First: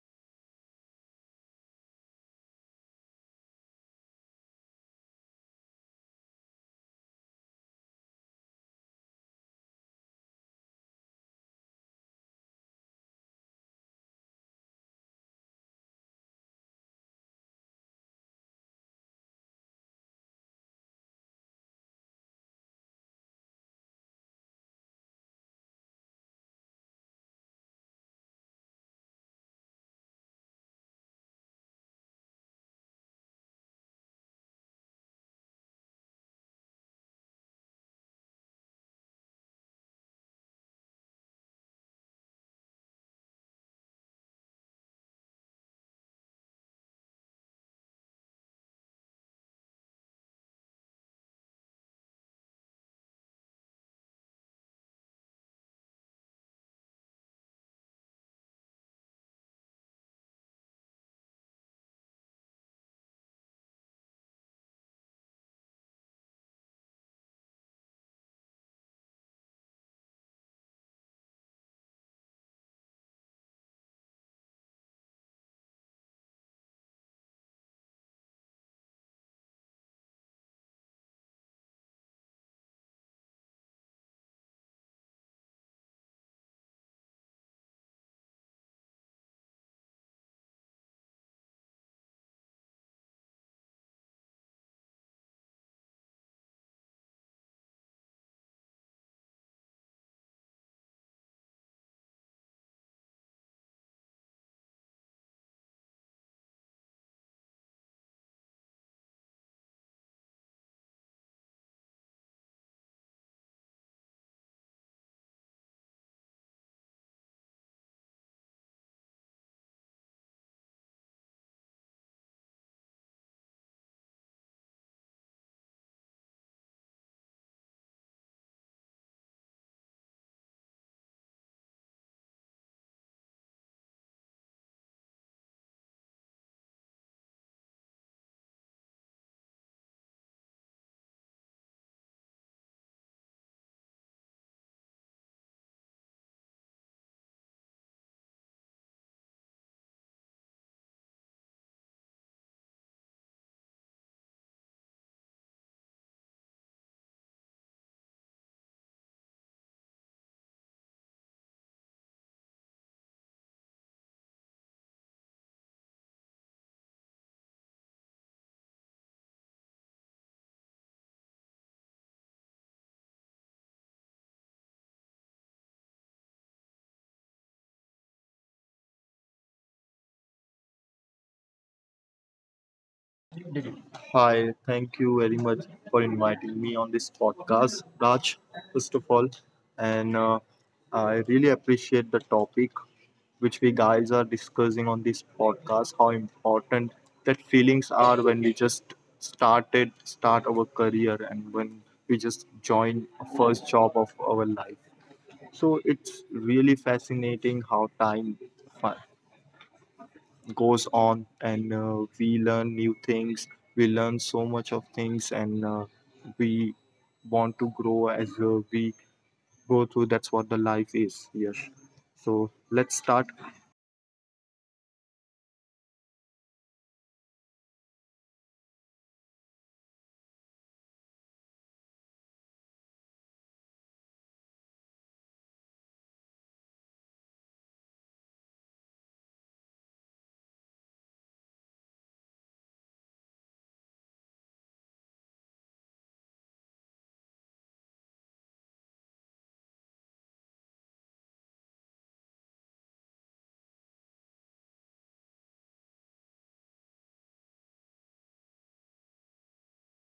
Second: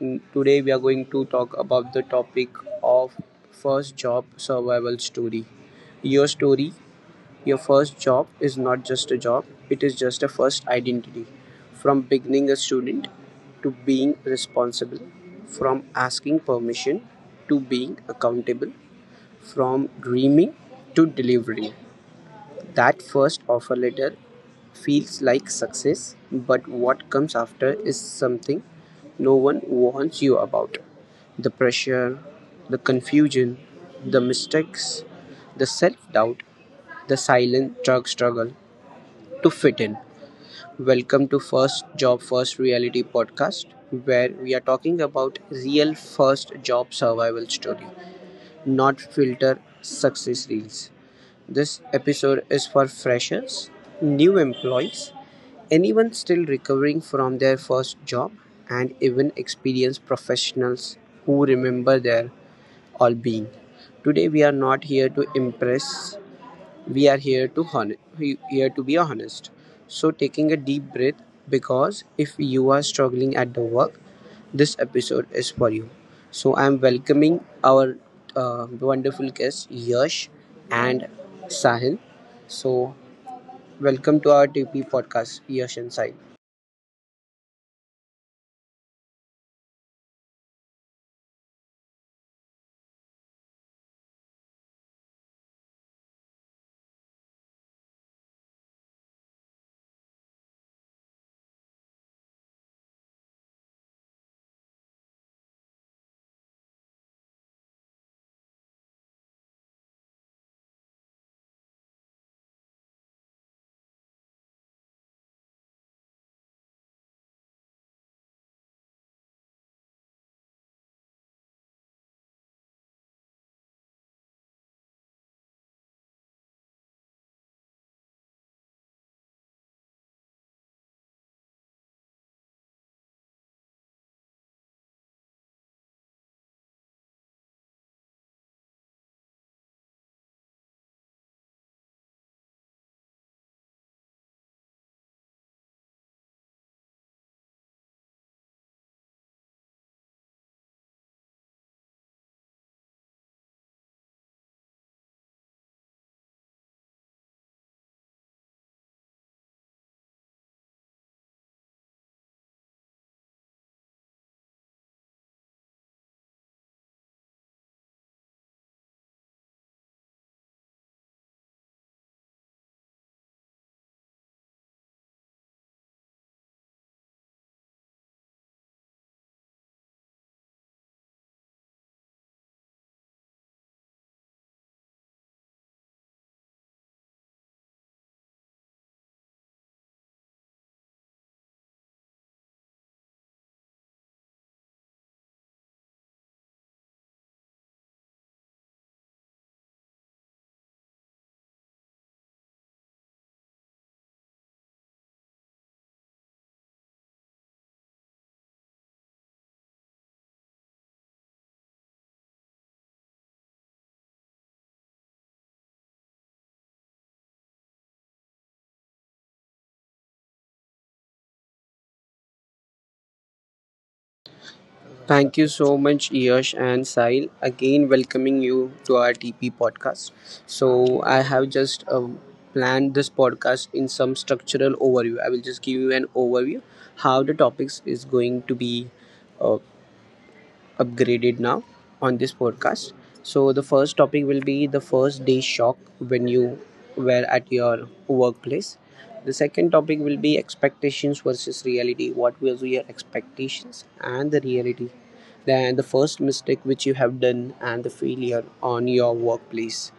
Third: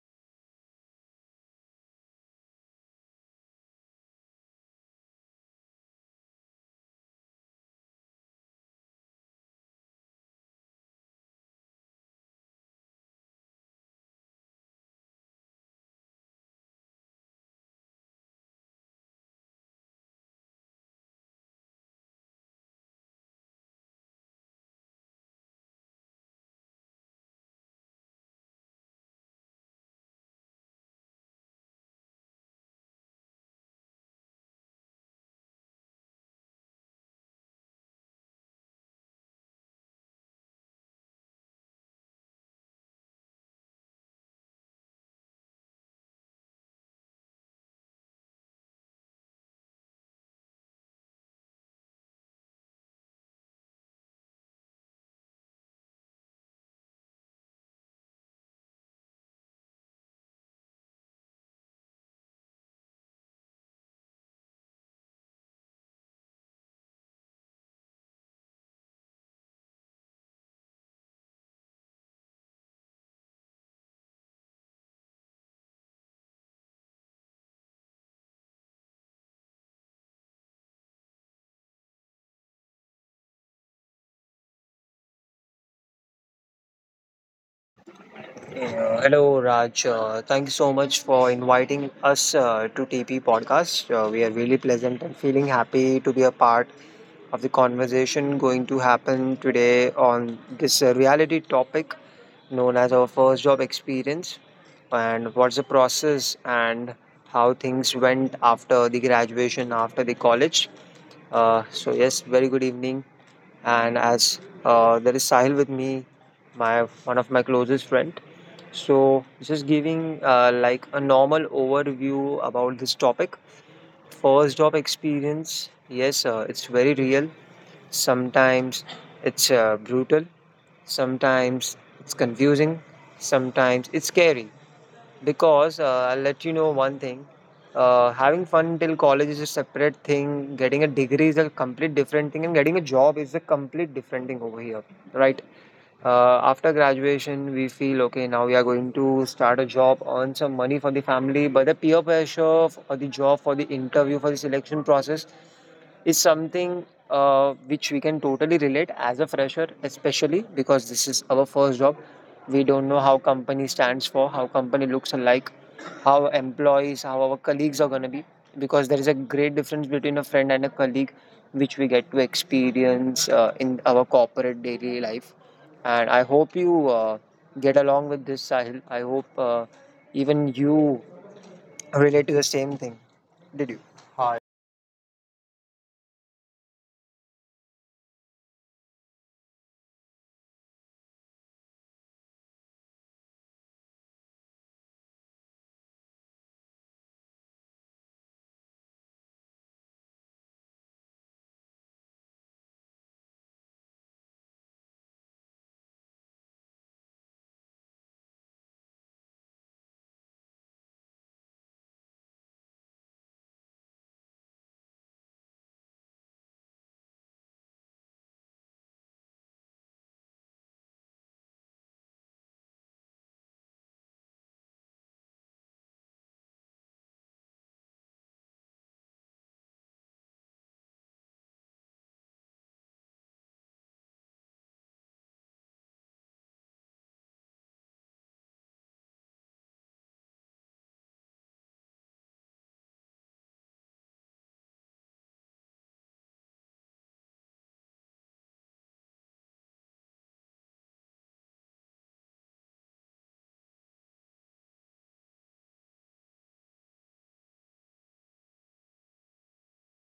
Today, we are going to talk about the topic of first job survival story. Your story, your first job, is not just a job, it is just a first identity. From beginning a student to being responsible, from asking permission to being accountable, from dreaming to delivery. That first offer letter feels like success, but what comes after is something no one warns you about. The pressure, the confusion, the mistakes, the self doubt, the silent drug struggle to fit in. Welcome to First Job First Reality podcast, where we are talking about real first job survival story, not filter success reels. This episode is for freshers, new employees, anyone still recovering from their first job, and even experienced professionals who remember their all being. Today, we are not here to impress, we are here to here to be honest. So taking a deep breath because if you are struggling at the work, this episode is for you. So I am welcoming our wonderful guests Yash and Sahil. So welcome to our TP podcast, Yash and Sahil. Hello, Raj. Thank you so much for inviting us to TP Podcast. We are really pleasant and feeling happy to be a part of the conversation going to happen today on this reality topic known as our first job experience and what's the process and how things went after the graduation, after the college. Yes, very good evening, and as there is Sahil with me, my one of my closest friend. So just giving like a normal overview about this topic. First job experience, yes, it's very real. Sometimes it's brutal. Sometimes it's confusing. Sometimes it's scary. Because I'll let you know one thing. Having fun till college is a separate thing. Getting a degree is a complete different thing, and getting a job is a complete different thing over here, right? After graduation, we feel okay. Now we are going to start a job, earn some money for the family, but the peer pressure for the job, for the interview, for the selection process is something which we can totally relate as a fresher, especially because this is our first job. We don't know how company stands for, how company looks like, how employees, how our colleagues are gonna be. Because there is a great difference between a friend and a colleague, which we get to experience in our corporate daily life. And I hope you get along with this, Sahil. I hope even you relate to the same thing. Did you? Hi. Hi, thank you very much for inviting me on this podcast, Raj, first of all. And I really appreciate the topic which we guys are discussing on this podcast, how important that feelings are when we just start our career and when we just join a first job of our life. So it's really fascinating how time goes on, and we learn new things, we learn so much of things, and we want to grow as, we go through, that's what the life is. Yes, so let's start. Thank you so much, Yash and Sahil. Again, welcoming you to our TP podcast. So, I have just planned this podcast in some structural overview. I will just give you an overview how the topics is going to be uh, upgraded now on this podcast. So the first topic will be the first day shock when you were at your workplace. The second topic will be expectations versus reality. What was your expectations and the reality? Then the first mistake which you have done and the failure on your workplace,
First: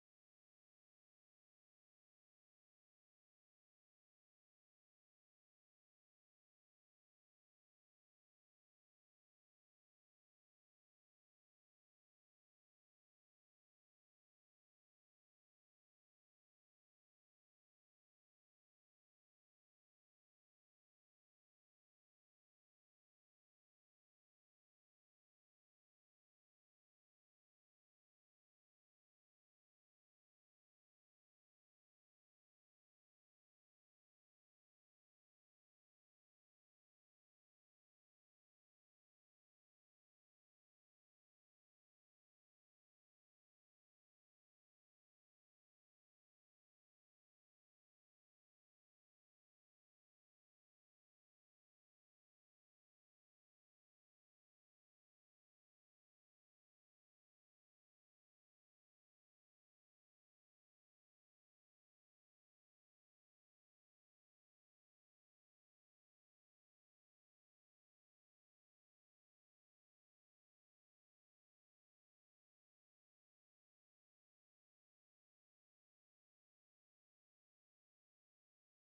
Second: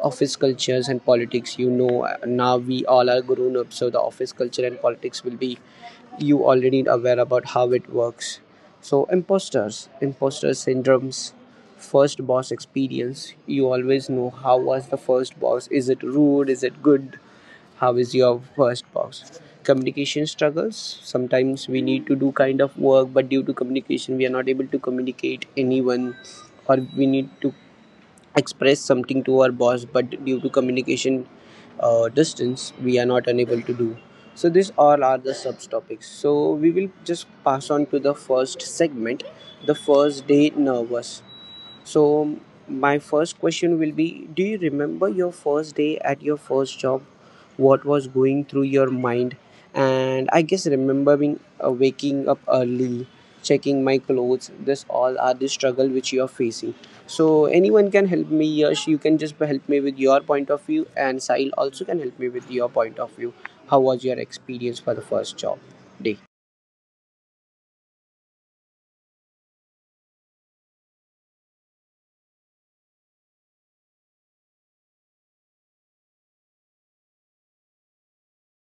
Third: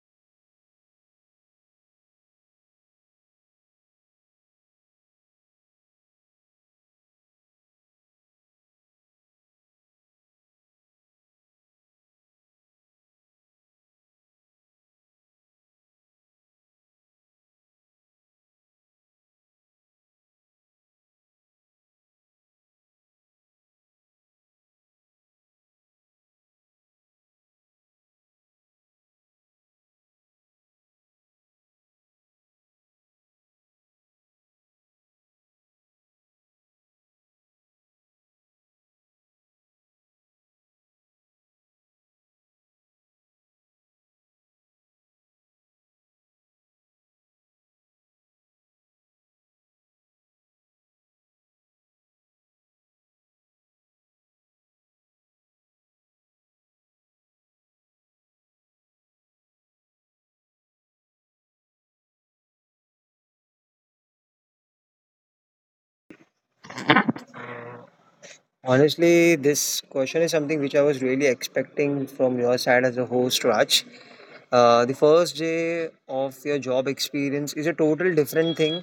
office cultures and politics, you know, now we all are grown up, so the office culture and politics will be, you already aware about how it works. So imposter syndromes, first boss experience. You always know how was the first boss, is it rude, is it good, how is your first boss. Communication struggles, sometimes we need to do kind of work but due to communication we are not able to communicate anyone, or we need to express something to our boss but due to communication distance we are not unable to do. So these all are the subtopics, so we will just pass on to the first segment, the first day nervous. So, my first question will be, do you remember your first day at your first job? What was going through your mind? And I guess remembering waking up early, checking my clothes, this all are the struggle which you are facing. So, anyone can help me, Yash. You can just help me with your point of view, and Sahil also can help me with your point of view. How was your experience for the first job day? Honestly, this question is something which I was really expecting from your side as a host, Raj. The first day of your job experience is a total different thing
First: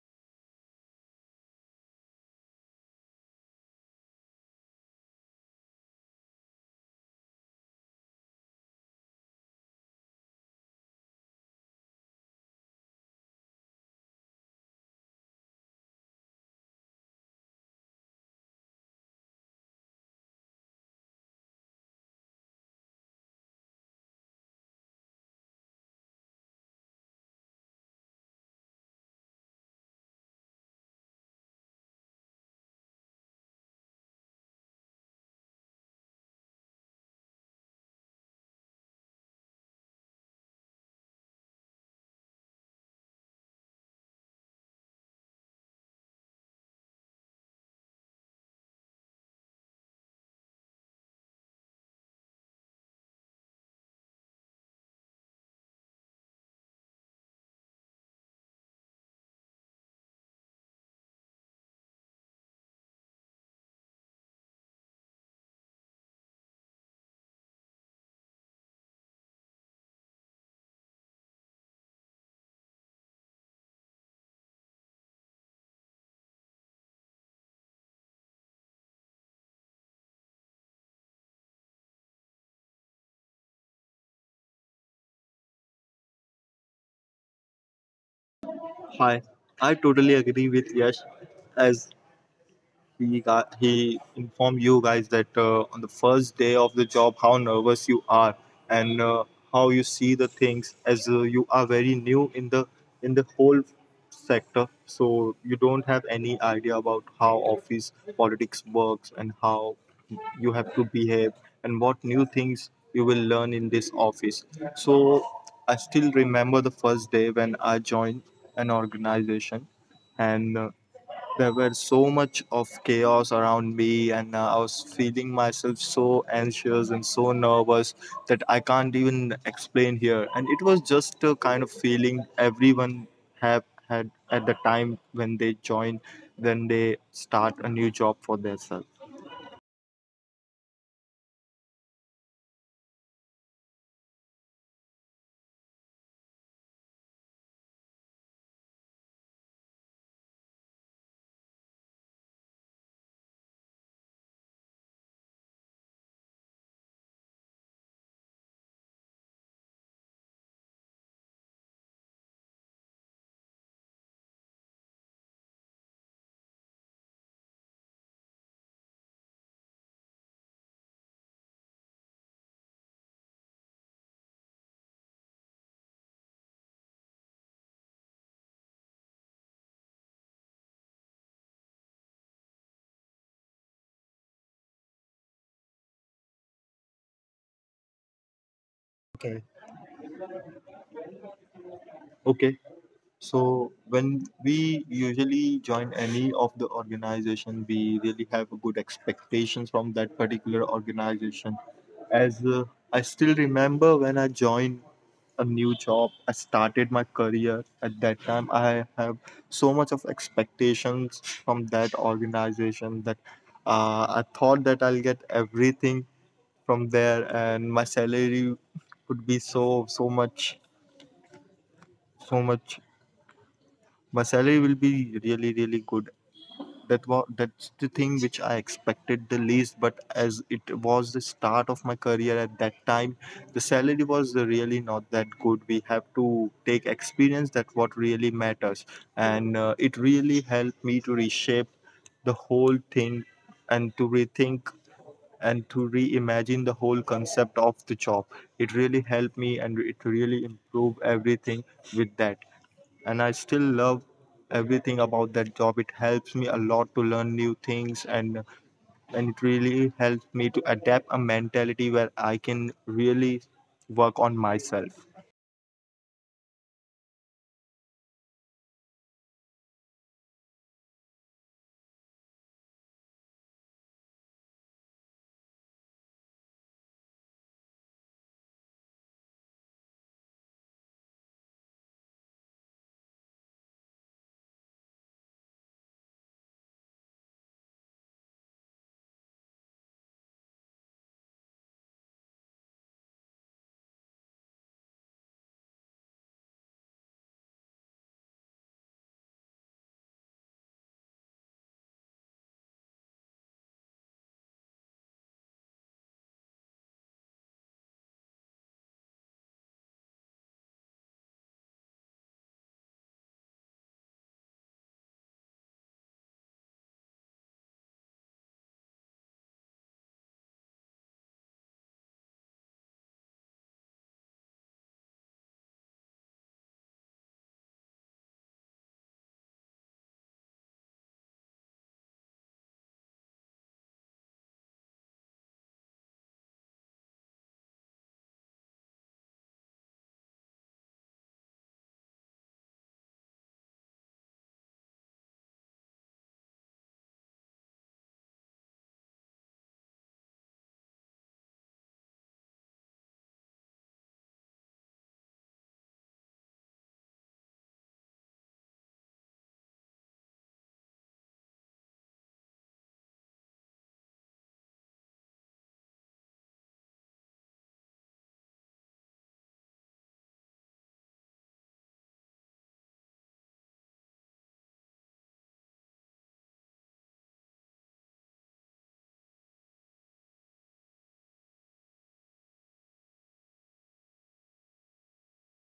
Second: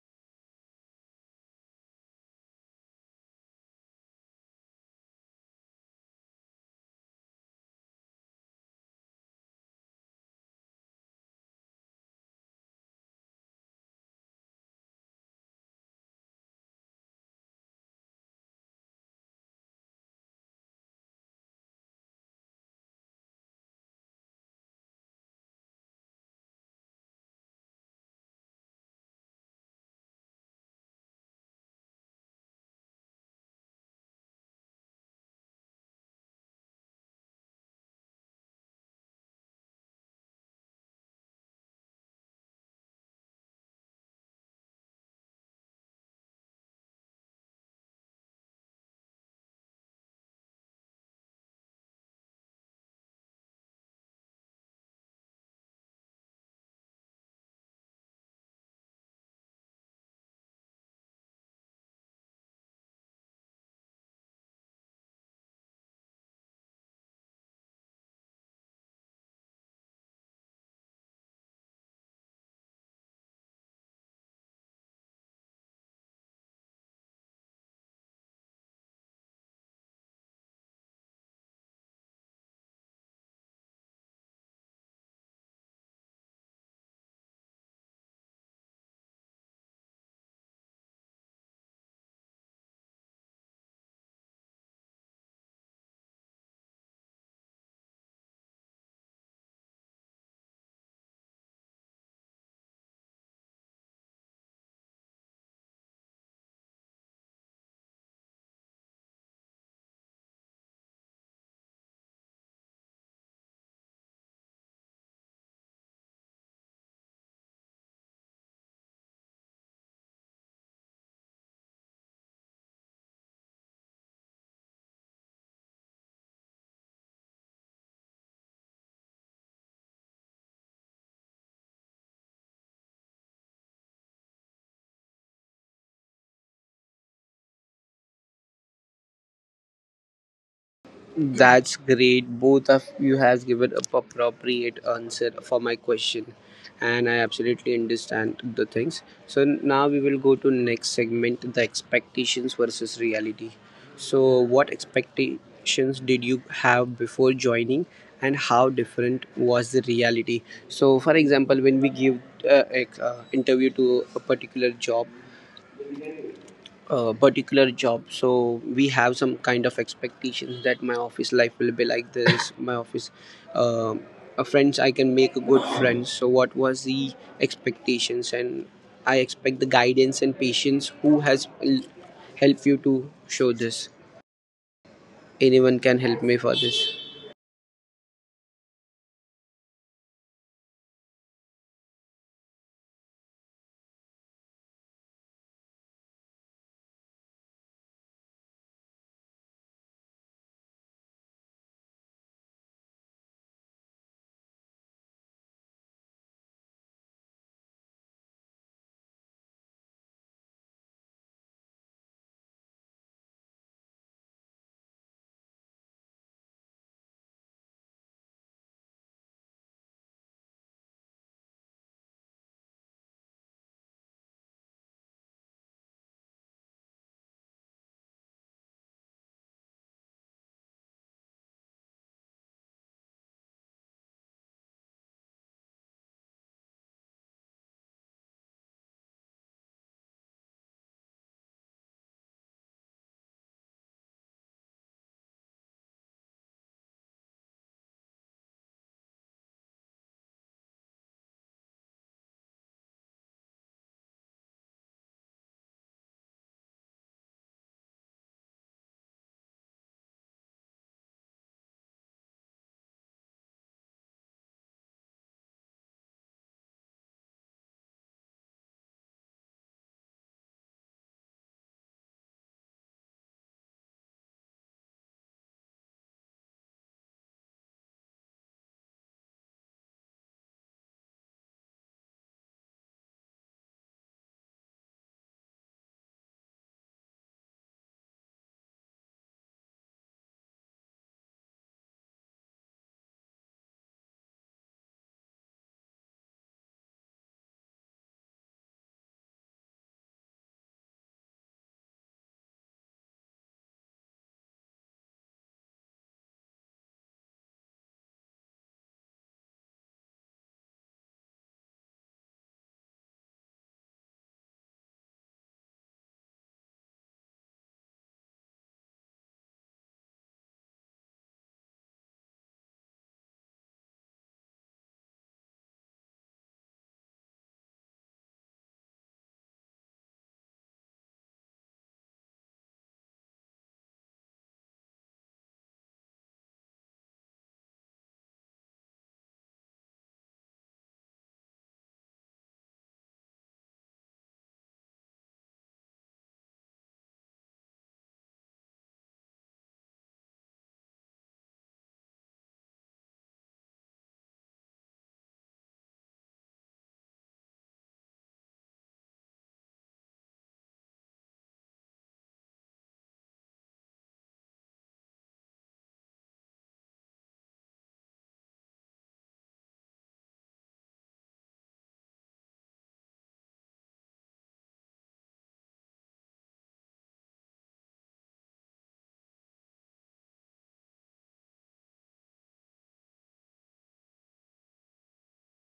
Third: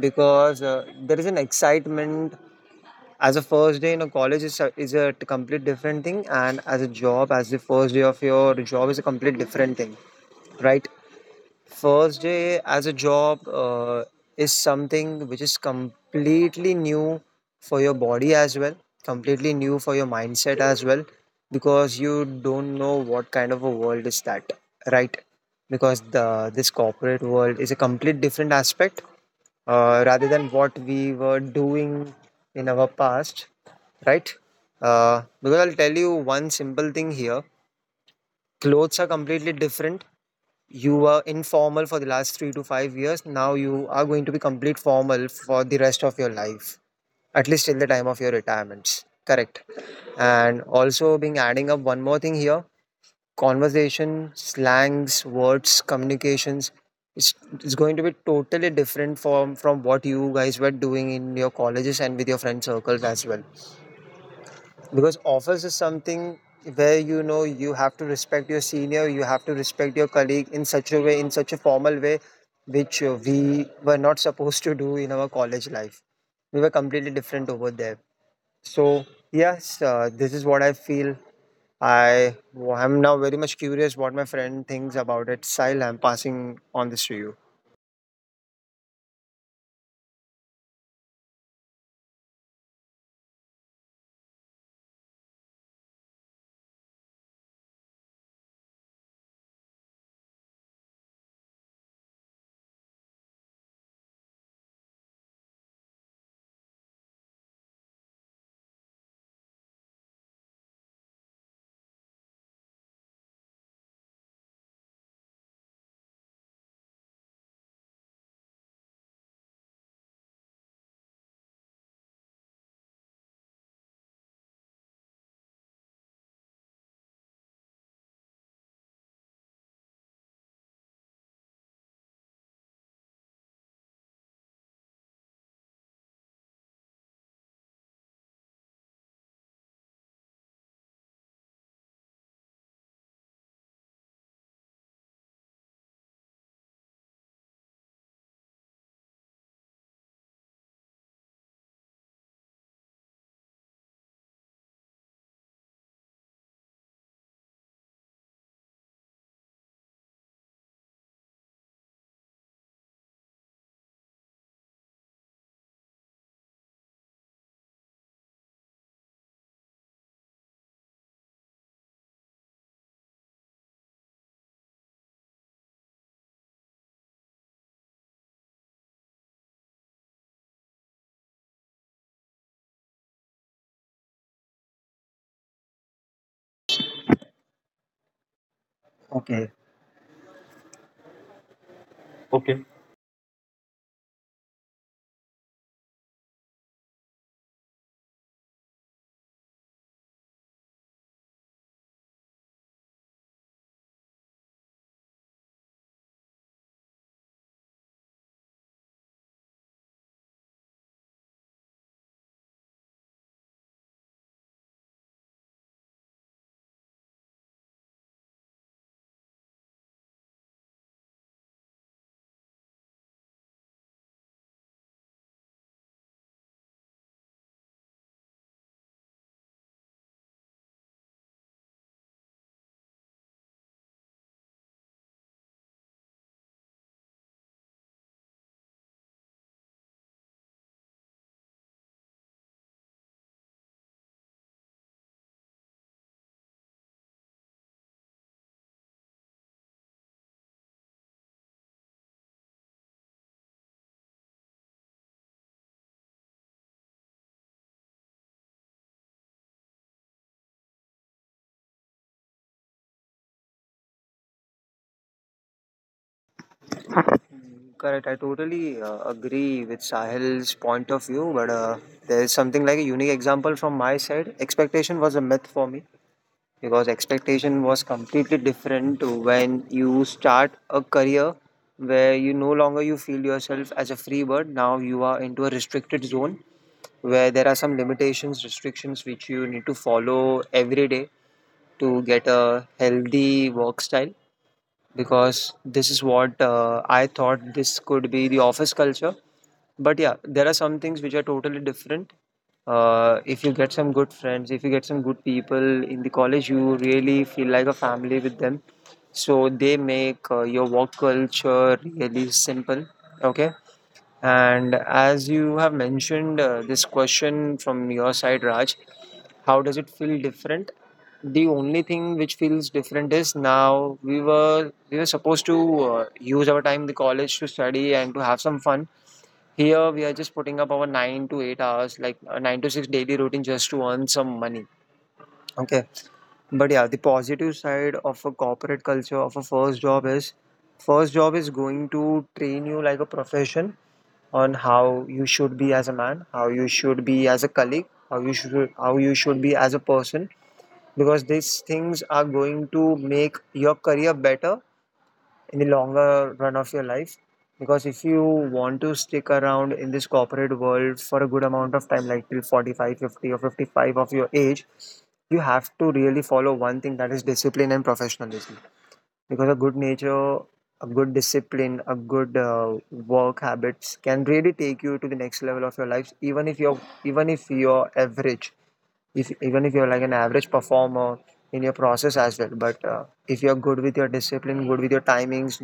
because there is an excitement, as a first day in a college is a complete different thing, and as a job, as the first day of your job is a complete different thing, right? First day as a job is something which is completely new for your body as well, completely new for your mindset as well, because you don't know what kind of a world is that, right? Because the this corporate world is a complete different aspect rather than what we were doing in our past, right? Because I'll tell you one simple thing here: clothes are completely different, you were informal for the last 3 to 5 years. Now you are going to be complete formal for the rest of your life, at least till the time of your retirements. Correct. And also, being adding up one more thing here: conversation, slangs, words, communications. It's, it's going to be totally different from what you guys were doing in your colleges and with your friend circles as well, because office is something where, you know, you have to respect your senior, you have to respect your colleague in such a way, in such a formal way, which we were not supposed to do in our college life. We were completely different over there. So yes, this is what I feel. I am now very much curious what my friend thinks about it. Sile, I'm passing on this to you. Hi, I totally agree with Yash. As he informed you guys that, on the first day of the job, how nervous you are, and how you see the things, as you are very new in the whole sector, so you don't have any idea about how office politics works and how you have to behave and what new things you will learn in this office. So I still remember the first day when I joined an organization, and there were so much of chaos around me, and I was feeling myself so anxious and so nervous that I can't even explain here. And it was just a kind of feeling everyone have had at the time when they start a new job for themselves. That's great. Both of you has given a appropriate answer for my question, and I absolutely understand the things. So now we will go to next segment: the expectations versus reality. So, what expectations did you have before joining, and how different was the reality? So, for example, when we give interview to a particular job, so we have some kind of expectations that my office life will be like this my office, um friends, I can make good friends. So what was the expectations? And I expect the guidance and patience who has helped you to show this. Anyone can help me for this? Okay. Okay. Okay, Okay. so when we usually join any of the organization, we really have a good expectations from that particular organization. As I still remember when I joined a new job, I started my career. At that time, I have so much of expectations from that organization, that I thought that I'll get everything from there, and my salary could be so, so much. My salary will be really really good. That was that's the thing which I expected the least, but as it was the start of my career at that time, the salary was really not that good. We have to take experience, that what really matters. And It really helped me to reshape the whole thing, and to rethink, and to reimagine the whole concept of the job. It really helped me, and it really improved everything with that. And I still love everything about that job. It helps me a lot to learn new things, and it really helps me to adapt a mentality where I can really work on myself. Correct. I totally agree with Sahil's point of view, but there is something like a unique example from my side. Expectation was a myth for me because expectation was completely different to when you start a career where you no longer you feel yourself as a free bird. Now you are into a restricted zone where there are some limitations, restrictions which you need to follow every day to get a healthy work style. Because this is what I thought this could be the office culture, but yeah, there are some things which are totally different. If you get some good friends, if you get some good people in the college, you really feel like a family with them. So they make your work culture really simple. Okay. And as you have mentioned this question from your side, Raj, how does it feel different? The only thing which feels different is now we were supposed to use our time in the college to study and to have some fun. Here we are just putting up our 9 to 8 hours, like a 9 to 6 daily routine, just to earn some money. Okay. But yeah, the positive side of a corporate culture of a first job is going to train you like a profession on how you should be as a man, how you should be as a colleague, how you should be as a person, because these things are going to make your career better in the longer run of your life, because if you want to stick around in this corporate world for a good amount of time, like till 45, 50, or 55 of your age, you have to really follow one thing, that is discipline and professionalism. Because a good nature, a good discipline, a good work habits can really take you to the next level of your life, even if you're average, if even if you're like an average performer in your process as well. But if you're good with your discipline, good with your timings,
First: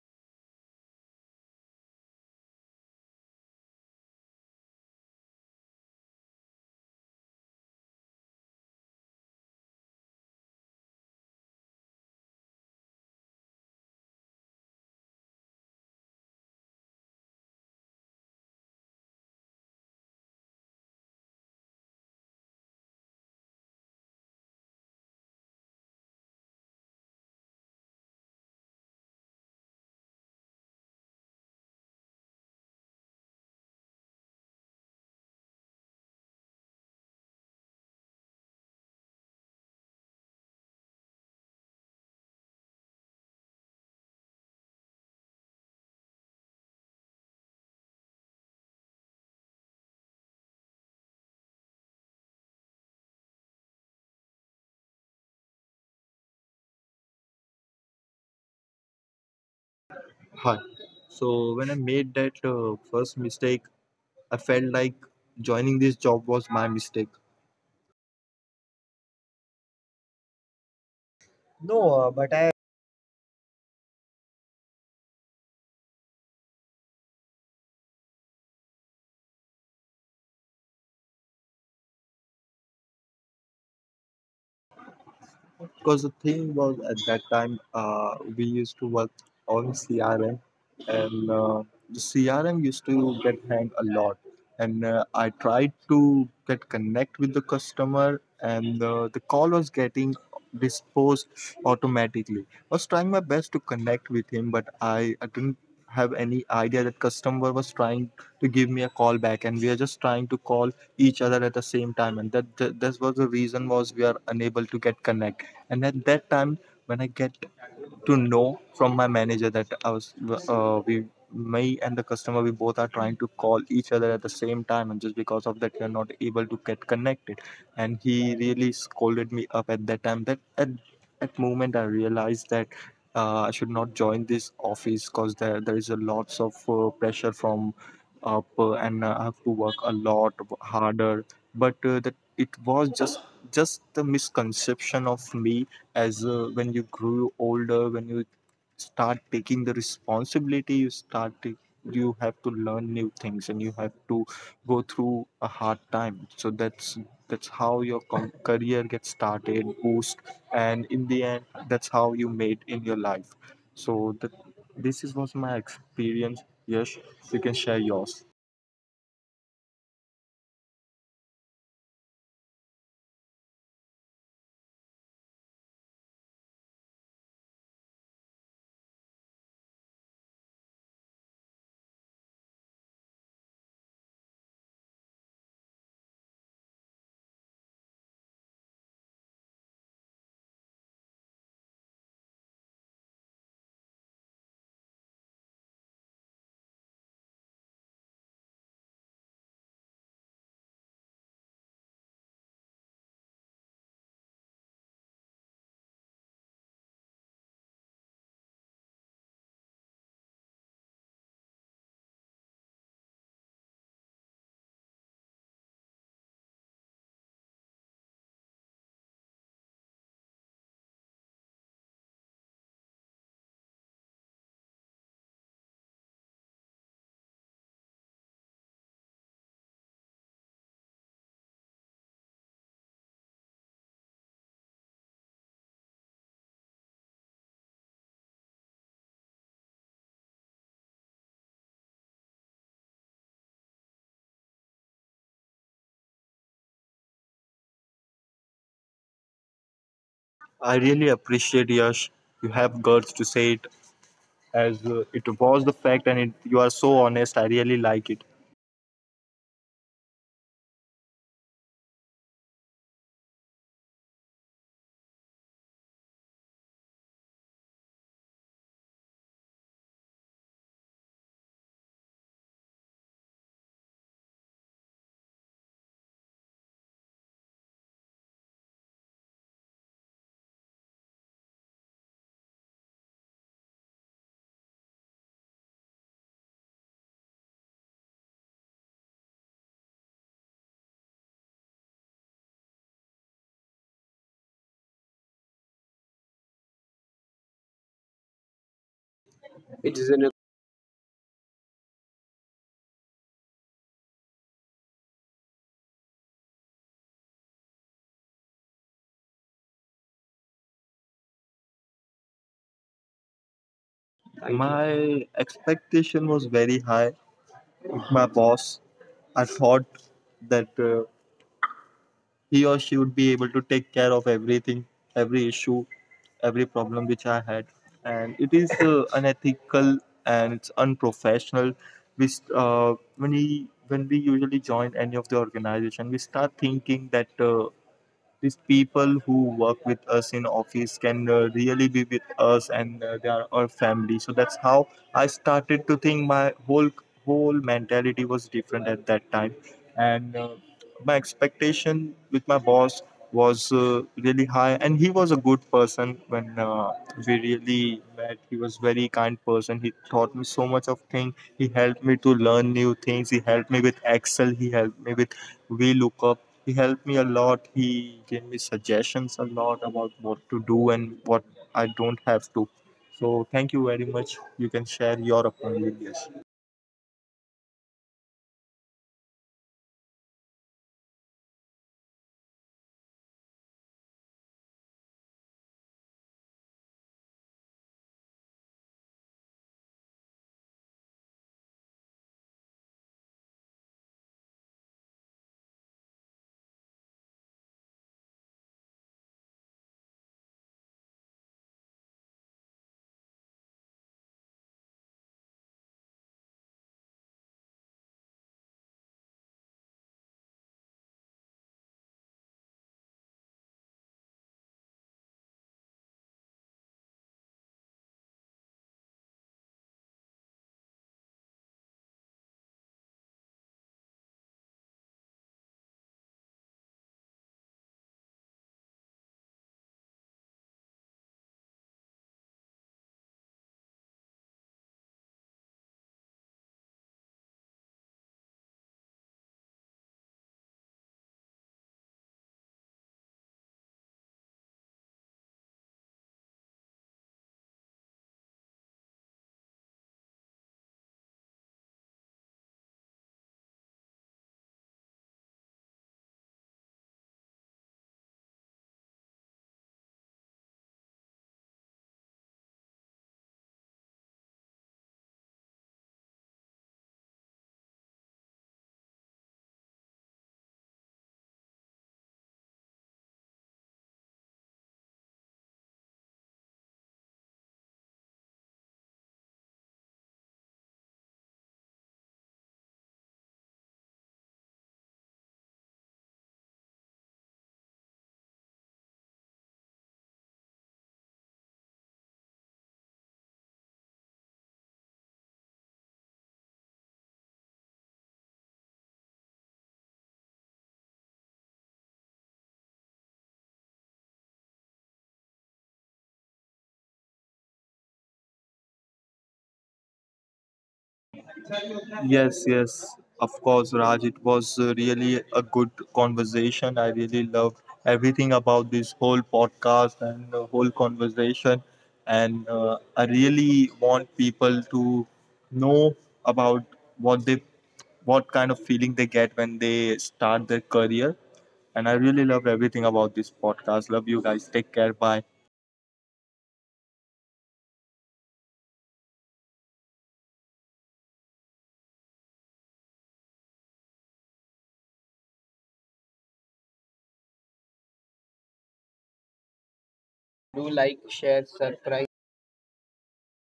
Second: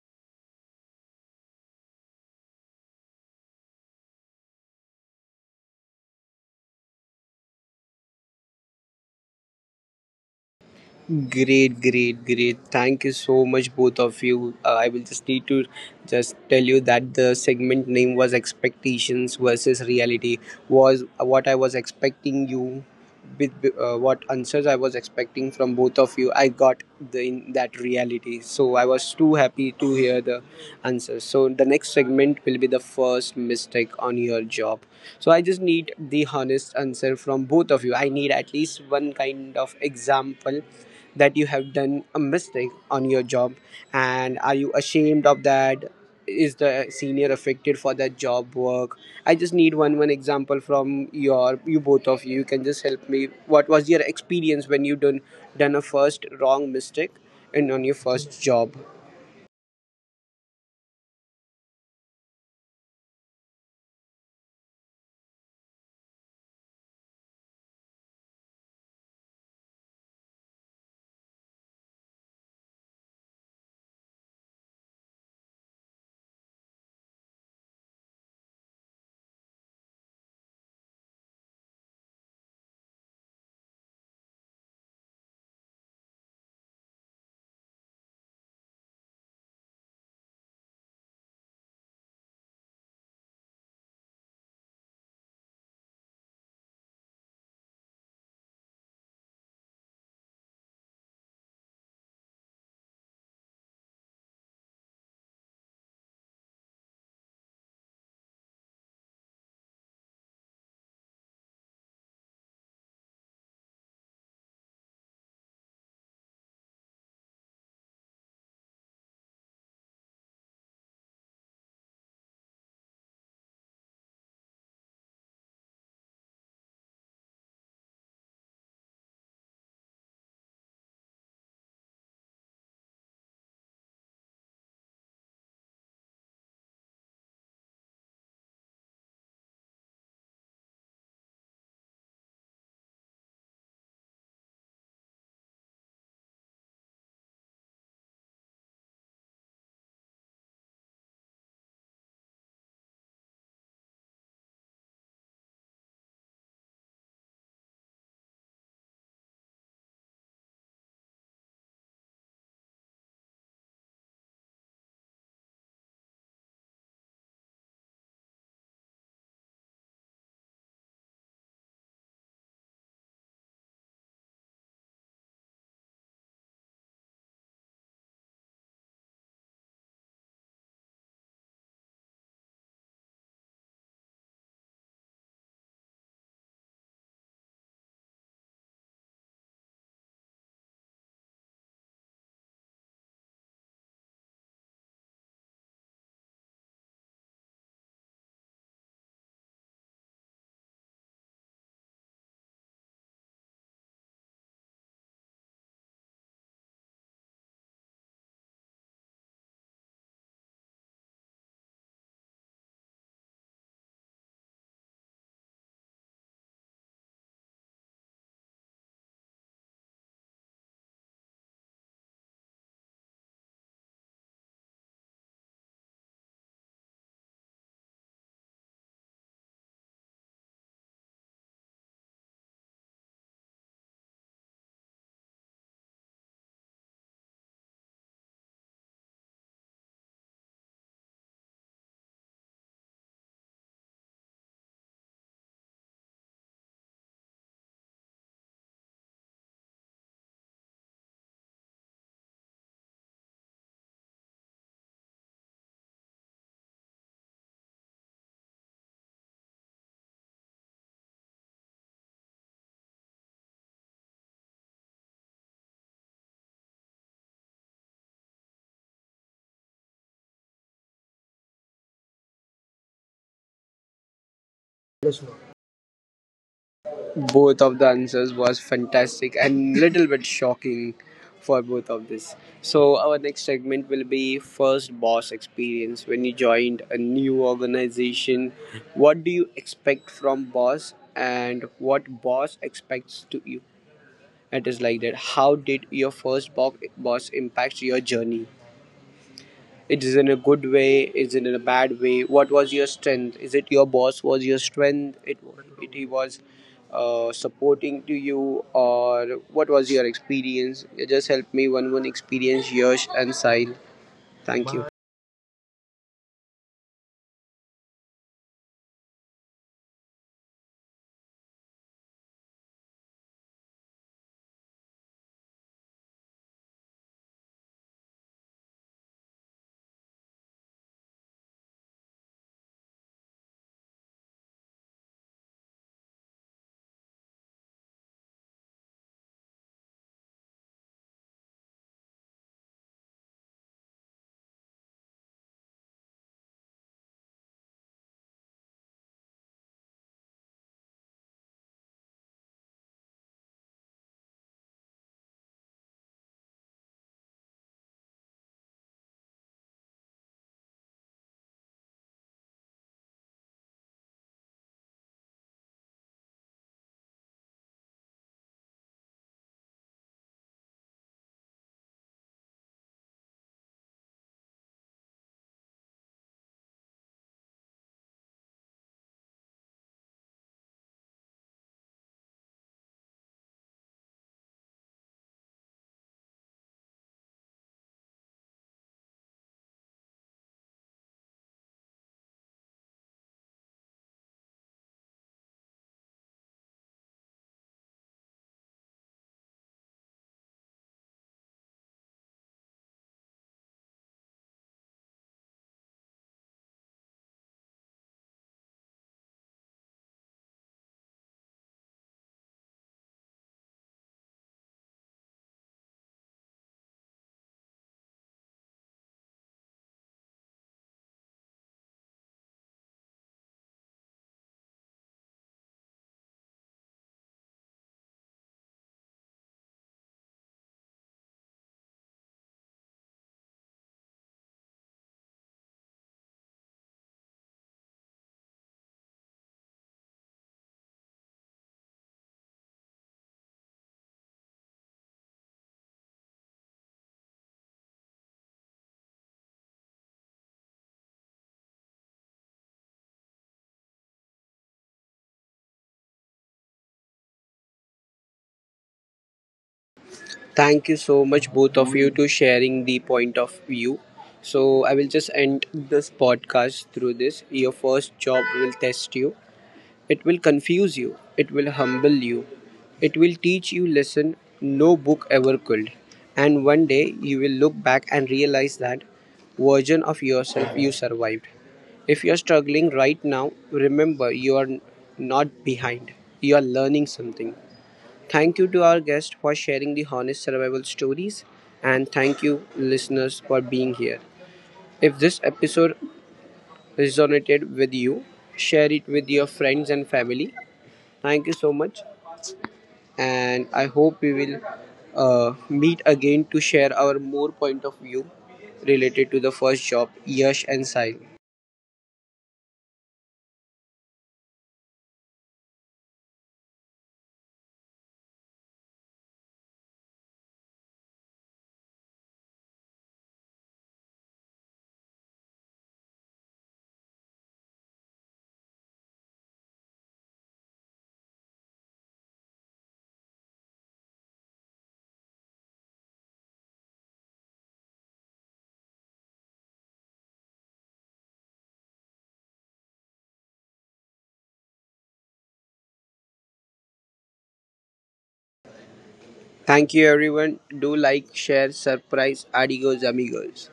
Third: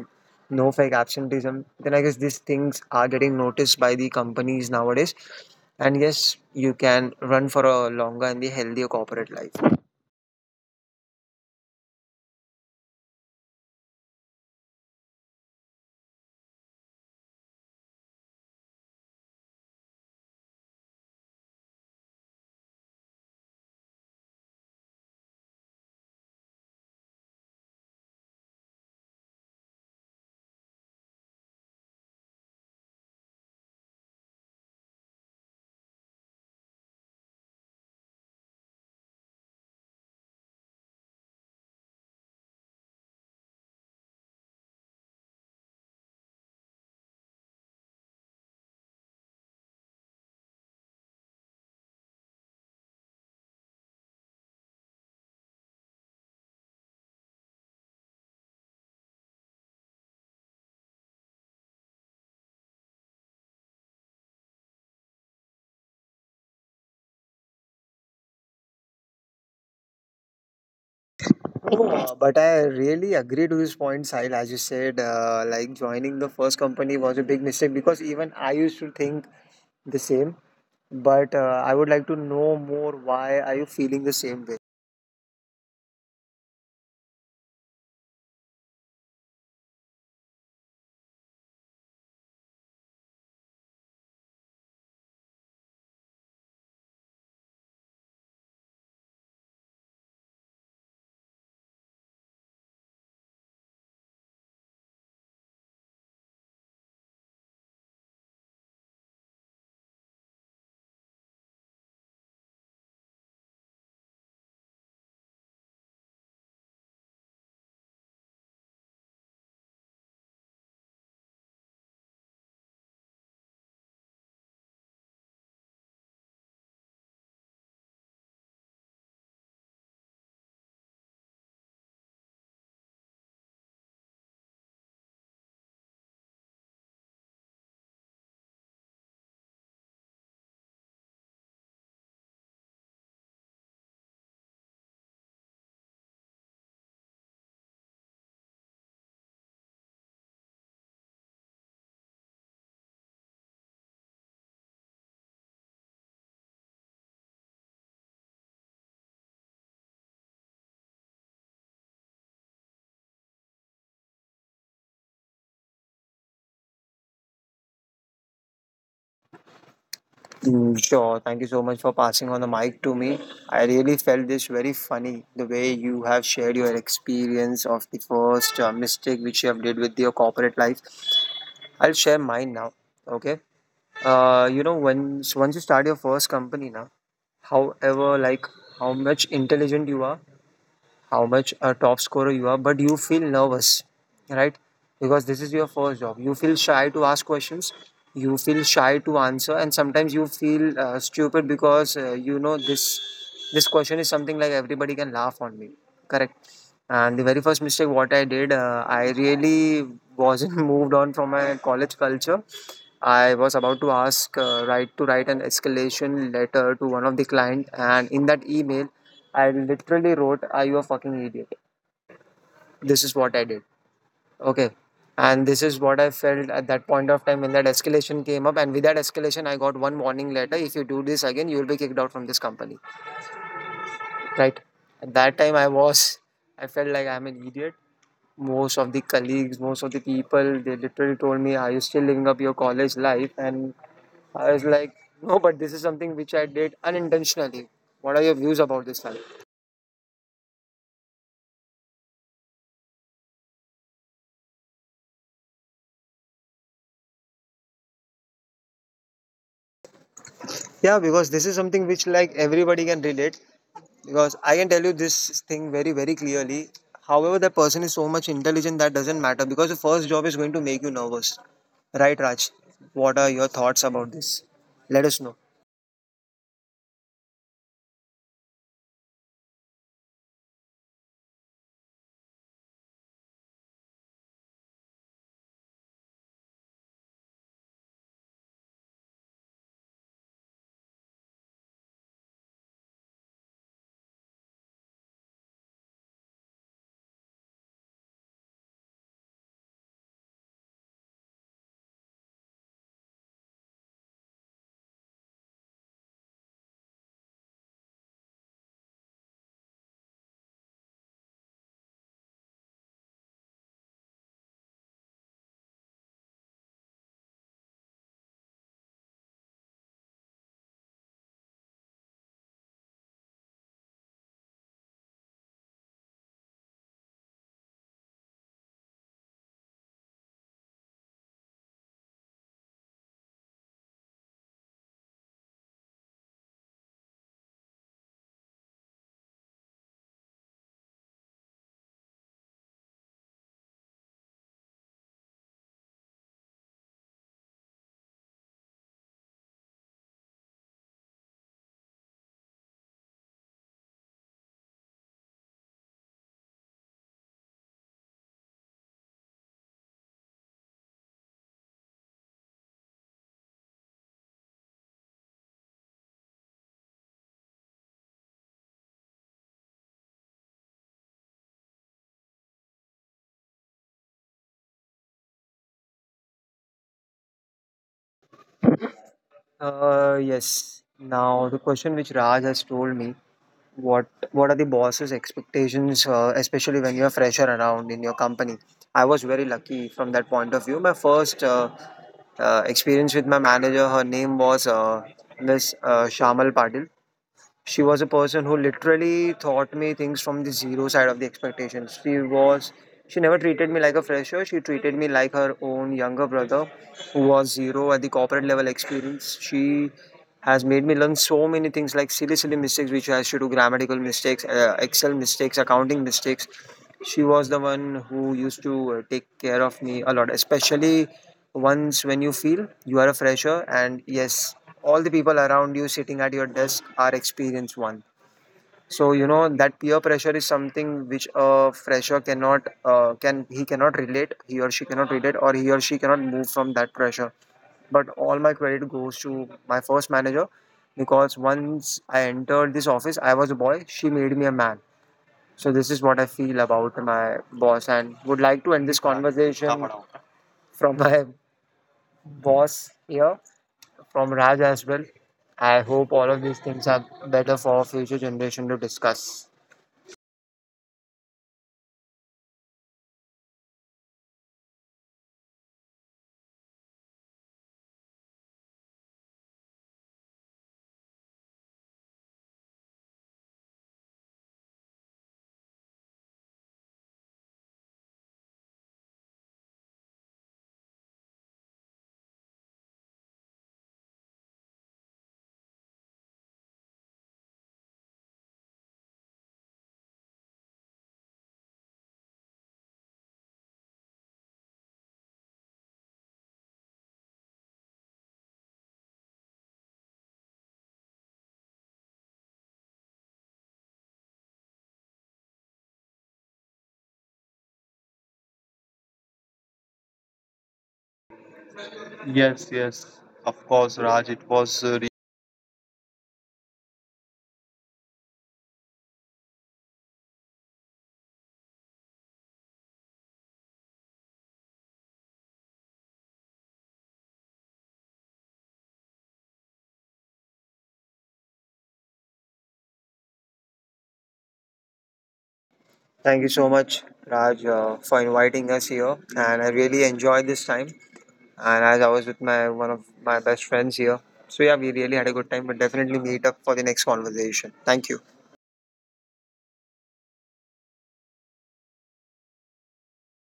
no fake absenteeism, then I guess these things are getting noticed by the companies nowadays, and yes, you can run for a longer and the healthier corporate life. Great, great, great. Thank you so much, both of you. I will just need to just tell you that the segment name was expectations versus reality. Was what I was expecting you with, what answers I was expecting from both of you. I got the in that reality, so I was too happy to hear the answers. So the next segment will be the first mistake on your job. So I just need the honest answer from both of you. I need at least one kind of example that you have done a mistake on your job, and are you ashamed of that, is the senior affected for that job work. I just need one example from you, both of you, you can just help me, what was your experience when you done a first wrong mistake and on your first job. Hi. So when I made that first mistake, I felt like joining this job was my mistake. No, uh, but but I I, really agree to this point, Sahil. As you said, like joining the first company was a big mistake, because even I used to think the same. But I would like to know more, why are you feeling the same way? because the thing was, at that time we used to work on CRM, and the CRM used to get hanged a lot. And I tried to get connect with the customer, and the call was getting disposed automatically. I was trying my best to connect with him, but I didn't have any idea that customer was trying to give me a call back, and we are just trying to call each other at the same time. And that, that this was the reason was, we are unable to get connect. And at that time, when I get to know from my manager that I was, we me and the customer, we both are trying to call each other at the same time, and just because of that we are not able to get connected. And he really scolded me up at that time. At that moment I realized that, I should not join this office, because there is a lots of pressure from up, and I have to work a lot harder. But that, it was just the misconception of me. As when you grew older, when you start taking the responsibility, you start to, you have to learn new things, and you have to go through a hard time. So that's how your career gets started, boost, and in the end, that's how you made in your life. So that, this is was my experience. Yash, you can share yours. Sure. Thank you so much for passing on the mic to me. I really felt this very funny, the way you have shared your experience of the first mistake which you have did with your corporate life. I'll share mine now. Okay. You know, when so once you start your first company now, however, like how much intelligent you are, how much a top scorer you are, but you feel nervous, right? Because this is your first job. You feel shy to ask questions. You feel shy to answer, and sometimes you feel stupid because you know this question is something like everybody can laugh on me. Correct. And the very first mistake what I did, I really wasn't moved on from my college culture. I was about to ask right to write an escalation letter to one of the client, and in that email, I literally wrote, "Are you a fucking idiot?" This is what I did. Okay. And this is what I felt at that point of time when that escalation came up. And with that escalation, I got one warning letter. If you do this again, you will be kicked out from this company. Right. At that time, I felt like I'm an idiot. Most of the colleagues, most of the people, they literally told me, "Are you still living up your college life?" And I was like, "No, but this is something which I did unintentionally." What are your views about this, Lalit? I really appreciate Yash, you have guts to say it, as it was the fact, and it, you are so honest. I really like it. Yeah, because this is something which like everybody can relate. Because I can tell you this thing very very clearly. However, that person is so much intelligent, that doesn't matter, because the first job is going to make you nervous, right, Raj? What are your thoughts about this? Let us know. Both of the answers was fantastic and little bit shocking for both of this. So our next segment will be first boss experience. When you joined a new organization, what do you expect from boss and what boss expects to you? It is like that. How did your first boss impact your journey? It It is is in a another. good way, is it in a bad way? What was your strength? Is it your boss was your strength? It He was supporting to you, or what was your experience? You just help me one experience, Yash and Sahil. Thank you. Thank you. My expectation was very high. My boss, I thought that he or she would be able to take care of everything, every issue, every problem which I had. And it is unethical, and it's unprofessional. We, st- when we usually join any of the organization, we start thinking that these people who work with us in office can really be with us, and they are our family. So that's how I started to think. My whole mentality was different at that time, and my expectation with my boss was really high. And he was a good person. When we really met, he was very kind person. He taught me so much of things. He helped me to learn new things, he helped me with Excel, he helped me with VLOOKUP, he helped me a lot. He gave me suggestions a lot about what to do and what I don't have to. So thank you very much. You can share your opinion. Yes, Yes. Now the question which Raj has told me, what what are the boss's expectations, especially when you're fresher around in your company? I was very lucky from that point of view. My first experience with my manager, her name was Miss Shamal Patil. She was a person who literally taught me things from the zero side of the expectations. She never treated me like a fresher. She treated me like her own younger brother, who was zero at the corporate level experience. She has made me learn so many things, like silly, silly mistakes which I used to do, grammatical mistakes, Excel mistakes, accounting mistakes. She was the one who used to take care of me a lot, especially once when you feel you are a fresher, and yes, all the people around you sitting at your desk are experienced one. So you know that peer pressure is something which a fresher cannot relate, he or she cannot relate, or he or she cannot move from that pressure. But all my credit goes to my first manager, because once I entered this office, I was a boy. She made me a man. So this is what I feel about my boss, and would like to end this conversation from my boss here. From Raj as well. I hope all of these things are better for our future generation to discuss. Thank you so much, both of you, to sharing the point of view. So I will just end this podcast through this. Your first job will test you. It will confuse you, it will humble you, it will teach you lesson no book ever could. And one day you will look back and realize that version of yourself you survived. If you're struggling right now, remember you are not behind. You are learning something. Thank you to our guest for sharing the honest survival stories, and thank you, listeners, for being here. If this episode resonated with you, share it with your friends and family. Thank you so much, and I hope we will meet again to share our more point of view related to the first job, Yash and Sahil. yes, Yes, yes. yes, Of of course, course, Raj. It Raj. It was was re- really a good conversation. I really loved everything about this whole podcast and the whole conversation. And I really want people to know about what they what kind of feeling they get when they start their career. And I really love everything about this podcast. Love you guys. Take care. Bye. Thank you so much, Raj, for inviting us here. And I really enjoyed this time. And as I was with my one of my best friends here. So yeah, we really had a good time. But definitely meet up for the next conversation. Thank you. Thank you, everyone. Do Do like, like, share, share, subscribe. surprise, amigos, amigos.